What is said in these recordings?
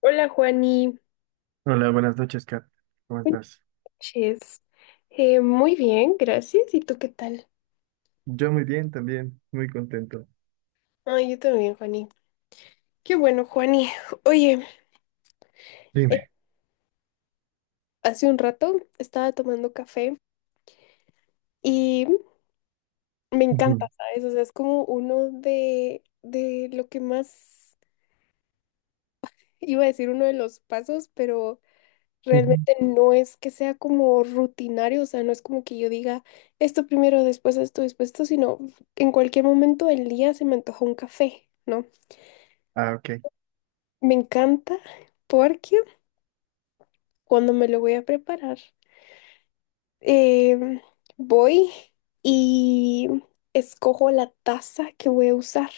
Hola, Juani. Hola, buenas noches, Kat. ¿Cómo Buenas estás? noches. Muy bien, gracias. ¿Y tú qué tal? Yo muy bien también, muy contento. Ay, yo también, Juani. Qué bueno, Juani. Oye, eh, Dime. hace un rato estaba tomando café y me Ujú, encanta, ¿sabes? O sea, es como uno de lo que más, iba a decir uno de los pasos, pero ujú. realmente no es que sea como rutinario, o sea, no es como que yo diga esto primero, después esto, sino en cualquier momento del día se me antoja un café, ¿no? Ah, ok. Me encanta porque cuando me lo voy a preparar, em, voy y escojo la taza que voy a usar.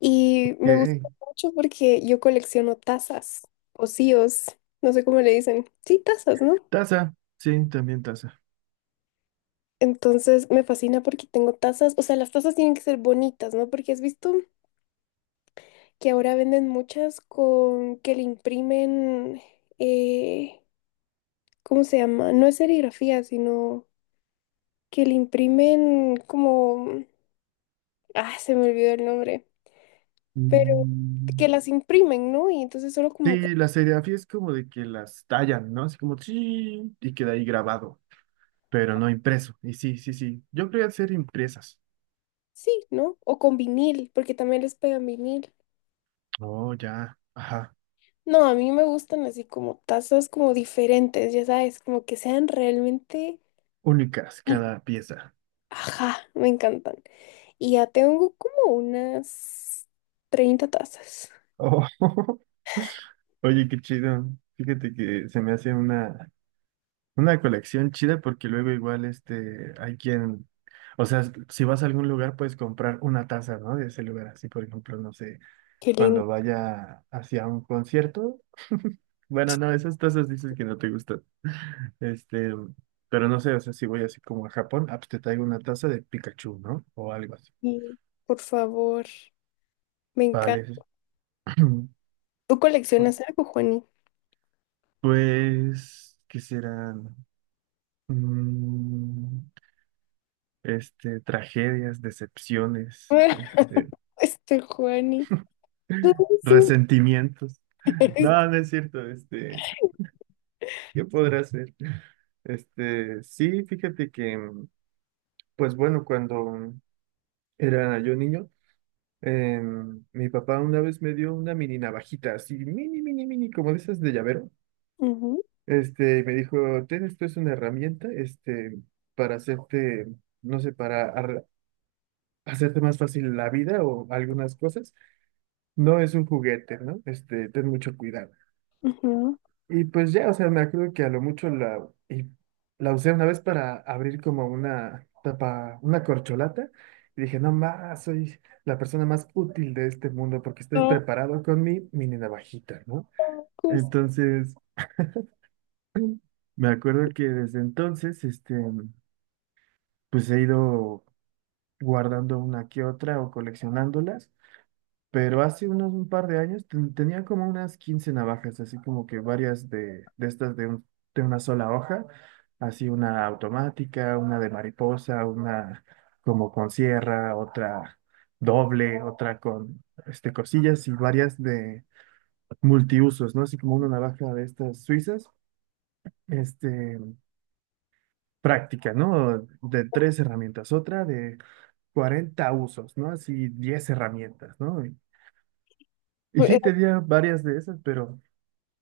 Y me gusta Eh, mucho porque yo colecciono tazas, pocillos, no sé cómo le dicen. Sí, tazas, ¿no? Taza. Sí, también taza. Entonces me fascina porque tengo tazas, o sea, las tazas tienen que ser bonitas, ¿no? Porque has visto que ahora venden muchas con que le imprimen, eh, ¿cómo se llama? No es serigrafía, sino... que le imprimen como, ah, se me olvidó el nombre, pero que Mm, las imprimen, ¿no? Y entonces solo como que Sí, la serigrafía es como de que las tallan, ¿no? Así como, sí, y queda ahí grabado, pero no impreso. Y sí, sí, sí. Yo quería hacer impresas. sí, ¿no? O con vinil, porque también les pegan vinil. Oh, ya. Ajá. No, a mí me gustan así como tazas como diferentes, ya sabes, como que sean realmente, Únicas sí, cada pieza. ajá, me encantan. Y ya tengo como unas 30 tazas. Oh, oye, qué chido. Fíjate que se me hace una. Una colección chida porque luego igual este, hay quien, o sea, si vas a algún lugar puedes comprar una taza, ¿no? De ese lugar, así por ejemplo, no sé, Qué lindo. cuando vaya hacia un concierto, bueno, no, esas tazas dices que no te gustan, este, pero no sé, o sea, si voy así como a Japón, ah, pues te traigo una taza de Pikachu, ¿no? O algo así. Sí, por favor, me encanta. Vale. ¿Tú coleccionas algo, Juani? Pues, ¿qué serán? Mm, este, tragedias, decepciones, este... Este Juani. No, Resentimientos. No, no es cierto. Este, ¿qué podrá hacer? Este, sí, fíjate que, pues bueno, cuando era yo niño, eh, mi papá una vez me dio una mini navajita, así, mini, mini, mini, como de esas de llavero. ujú, Este, y me dijo, ten, esto es una herramienta, este, para hacerte, no sé, para hacerte más fácil la vida o algunas cosas. No es un juguete, ¿no? Este, ten mucho cuidado. ujú. Y pues ya, o sea, me acuerdo que a lo mucho y la usé una vez para abrir como una tapa, una corcholata, y dije, no más, soy la persona más útil de este mundo porque estoy No, preparado con mi mini navajita, ¿no? curso. Entonces, me acuerdo que desde entonces, este, pues he ido guardando una que otra o coleccionándolas. Pero hace unos un par de años tenía como unas 15 navajas, así como que varias de estas de una sola hoja, así una automática, una de mariposa, una como con sierra, otra doble, otra con este, cosillas y varias de multiusos, ¿no? Así como una navaja de estas suizas, este, práctica, ¿no? De tres herramientas, otra de 40 usos, ¿no? Así 10 herramientas, ¿no? Y Fue- sí tenía varias de esas, pero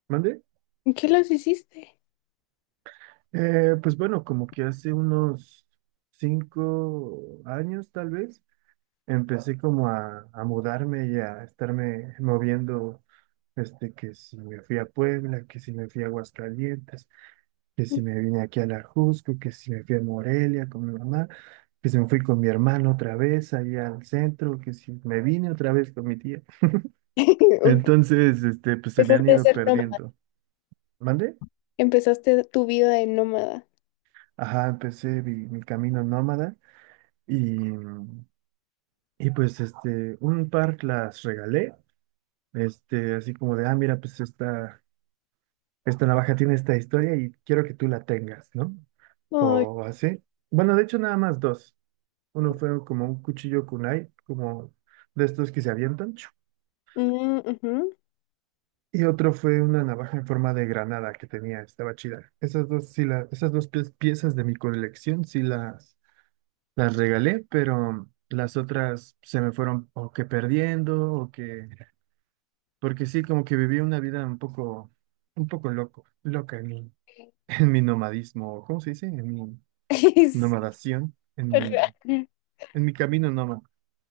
¿mande? ¿En qué las hiciste? Pues bueno, como que hace unos 5 años tal vez, empecé como a mudarme y a estarme moviendo, este, que si me fui a Puebla, que si me fui a Aguascalientes, que si me vine aquí a La Jusco, que si me fui a Morelia con mi mamá, que si me fui con mi hermano otra vez allá al centro, que si me vine otra vez con mi tía. Entonces, este, pues se me han Empezaste a ido ser nómada, perdiendo. ¿Mande? empezaste tu vida de nómada. Ajá, empecé mi camino nómada. Y, Y pues este, un par las regalé, este, así como de, ah, mira, pues esta navaja tiene esta historia y quiero que tú la tengas, ¿no? Ay, O así. Bueno, de hecho nada más dos. Uno fue como un cuchillo kunai, como de estos que se avientan, chu. mm, ujú. Y otro fue una navaja en forma de granada que tenía, estaba chida. Esas dos, sí la, esas dos piezas de mi colección sí las regalé, pero las otras se me fueron o que perdiendo o que porque sí, como que viví una vida un poco loca en mi, en mi nomadismo, ¿cómo se dice? En mi Es nomadación, raro. en mi camino nómada.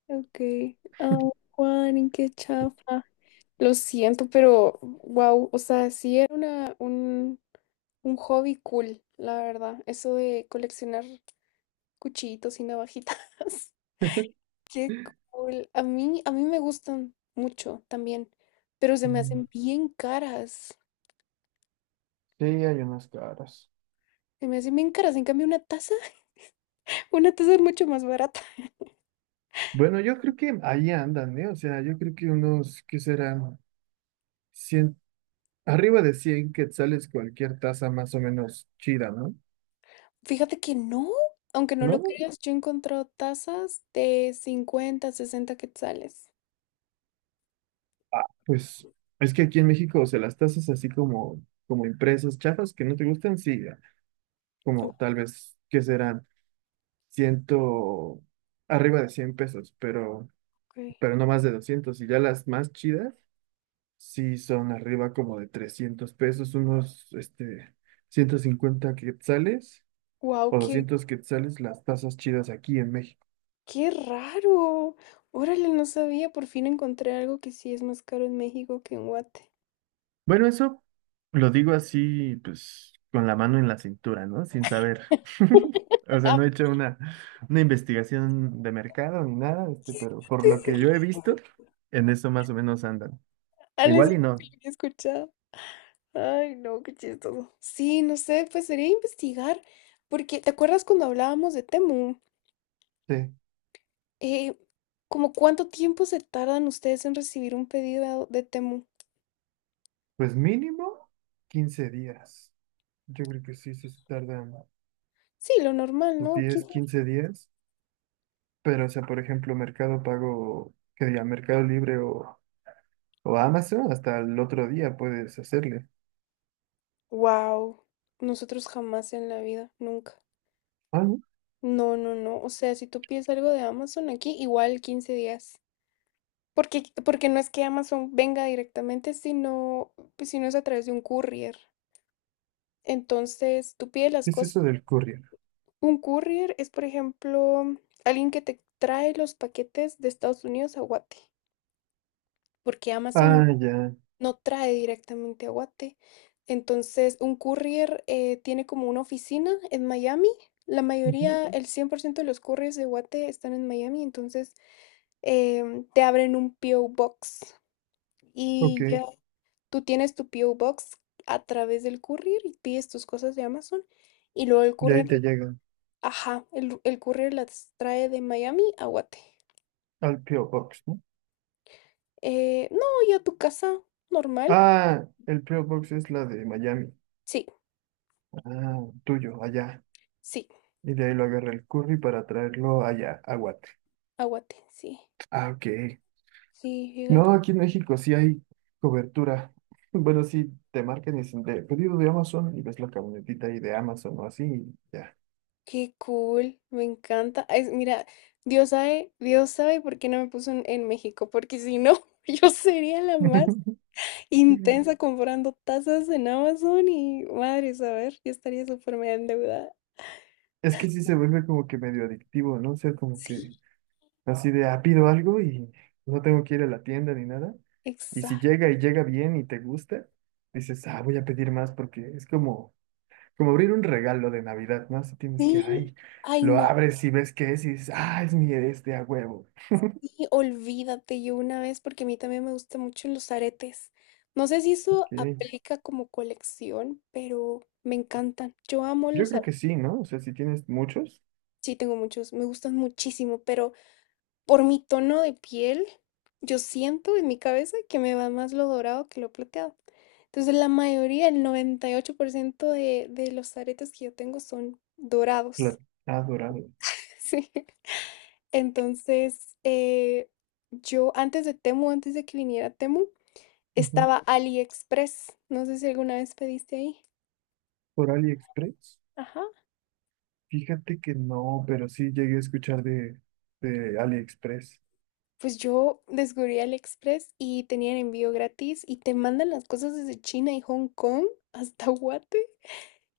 Ok. Ah, Juan, qué chafa. Lo siento, pero wow, o sea, sí era un hobby cool, la verdad. Eso de coleccionar cuchillitos y navajitas. Qué cool. A mí me gustan mucho también, pero se me Ujú. hacen bien caras. Sí, hay unas caras. Se me hacen bien caras. En cambio, una taza, una taza es mucho más barata. Bueno, yo creo que ahí andan, ¿eh? O sea, yo creo que unos, ¿qué serán? 100 arriba de 100 quetzales cualquier taza más o menos chida, ¿no? Fíjate que no, aunque no lo ¿No? creas, yo he encontrado tazas de 50, 60 quetzales. Pues es que aquí en México, o sea, las tazas así como, como impresas, chafas que no te gustan, sí, como tal vez, ¿qué serán? ciento, arriba de 100 pesos, Ok. pero no más de 200. Y ya las más chidas, sí son arriba como de 300 pesos, unos, este, 150 quetzales Wow, o 200 quetzales las tazas chidas aquí en México. qué raro. Órale, no sabía. Por fin encontré algo que sí es más caro en México que en Guate. Bueno, eso lo digo así, pues, con la mano en la cintura, ¿no? Sin saber. O sea, Ah, no he hecho una investigación de mercado ni nada, este, pero por lo sí. que yo he visto, en eso más o menos andan. Ale, eso Igual y nunca no. lo había escuchado. Ay, no, qué chistoso. Sí, no sé, pues sería investigar, porque ¿te acuerdas cuando hablábamos de Temu? Sí. Eh, ¿Como cuánto tiempo se tardan ustedes en recibir un pedido de Temu? Pues mínimo 15 días. Yo creo que sí, sí se tardan Sí, lo normal, los ¿no? 10 15 días. Pero, o sea, por ejemplo, Mercado Pago, que diga Mercado Libre o Amazon, hasta el otro día puedes hacerle. Wow, nosotros jamás en la vida, nunca. Ah, ¿no? No, no, no. O sea, si tú pides algo de Amazon aquí, igual 15 días. Porque no es que Amazon venga directamente, sino, pues, sino es a través de un courier. Entonces, tú pides las ¿Qué es cosas. eso del courier? Un courier es, por ejemplo, alguien que te trae los paquetes de Estados Unidos a Guate, porque Ah, Amazon ya. no trae directamente a Guate. Entonces, un courier tiene como una oficina en Miami. La Ujú. mayoría, ujú, el 100% de los couriers de Guate están en Miami, entonces te abren un PO Box y Ok. ya. Tú tienes tu P.O. Box a través del courier y pides tus cosas de Amazon y luego el Y ahí courier, te llegan ajá, el courier las trae de Miami a Guate. al P.O. Box, ¿no? No, y a tu casa normal. Ah, el P.O. Box es la de Miami. Sí, Ah, tuyo, allá. sí, Y de ahí lo agarra el curry para traerlo allá, a Guate. a sí. Ah, ok. Sí, fíjate. No, aquí en México sí hay cobertura. Bueno, sí, te marcan y dicen de pedido de Amazon y ves la camionetita ahí de Amazon o así y ya. Qué cool, me encanta. Es, mira, Dios sabe por qué no me puso en México, porque si no, yo sería la más intensa comprando tazas en Amazon y madre, saber, yo estaría súper mega endeudada. Es que sí se vuelve como que medio adictivo, ¿no? O sea, como que Sí, así de, ah, pido algo y no tengo que ir a la tienda ni nada. Y si exacto. llega y llega bien y te gusta, dices, ah, voy a pedir más porque es como, como abrir un regalo de Navidad, ¿no? Así tienes que, Sí, ay, ay lo no, abres y ves qué es y dices, ah, es mi este a huevo. sí, olvídate, yo una vez, porque a mí también me gustan mucho los aretes. No sé si eso Ok. aplica como colección, pero me encantan. Yo amo Yo los creo aretes. que sí, ¿no? O sea, si tienes muchos, Sí, tengo muchos, me gustan muchísimo, pero por mi tono de piel, yo siento en mi cabeza que me va más lo dorado que lo plateado. Entonces, la mayoría, el 98% de los aretes que yo tengo son dorados. plat- ah, dorado. Sí. Entonces, yo antes de Temu, antes de que viniera Temu, Ujú. estaba AliExpress. No sé si alguna vez pediste ahí. Por AliExpress. Ajá. Fíjate que no, pero sí llegué a escuchar de AliExpress. Pues yo descubrí AliExpress y tenían envío gratis y te mandan las cosas desde China y Hong Kong hasta Guate.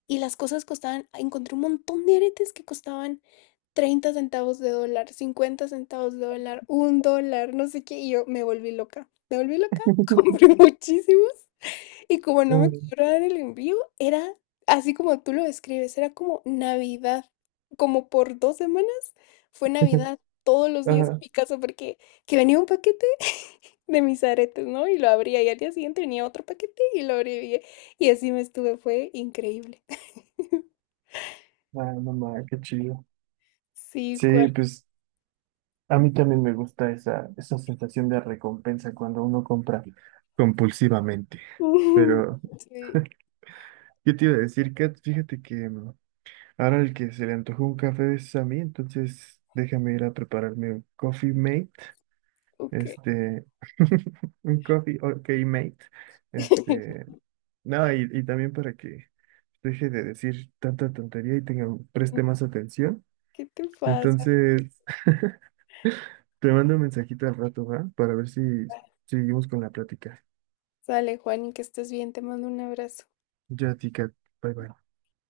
Y las cosas costaban, encontré un montón de aretes que costaban $0.30, $0.50, $1, no sé qué. Y yo me volví loca. Me volví loca, compré muchísimos. Y como no me Ah, cobraban el envío, era así como tú lo describes, era como Navidad. Como por 2 semanas fue Navidad todos los días en ajá. mi casa porque que venía un paquete de mis aretes, ¿no? Y lo abría y al día siguiente venía otro paquete y lo abría y así me estuve, fue increíble. Ah, no ma, qué chido. Sí, Sí, Juan. pues a mí también me gusta esa sensación de recompensa cuando uno compra compulsivamente. Pero Sí, yo te iba a decir, Kat, fíjate que ahora el que se le antojó un café es a mí, entonces déjame ir a prepararme un Coffee Mate. ok. Este, un coffee, ok, mate. Este, no, y también para que deje de decir tanta tontería y tenga, preste más atención. ¿Qué te pasa? Entonces, te mando un mensajito al rato, ¿va? Para ver si seguimos con la plática. Sale, Juan, y que estés bien, te mando un abrazo. Ya, tica, bye bye.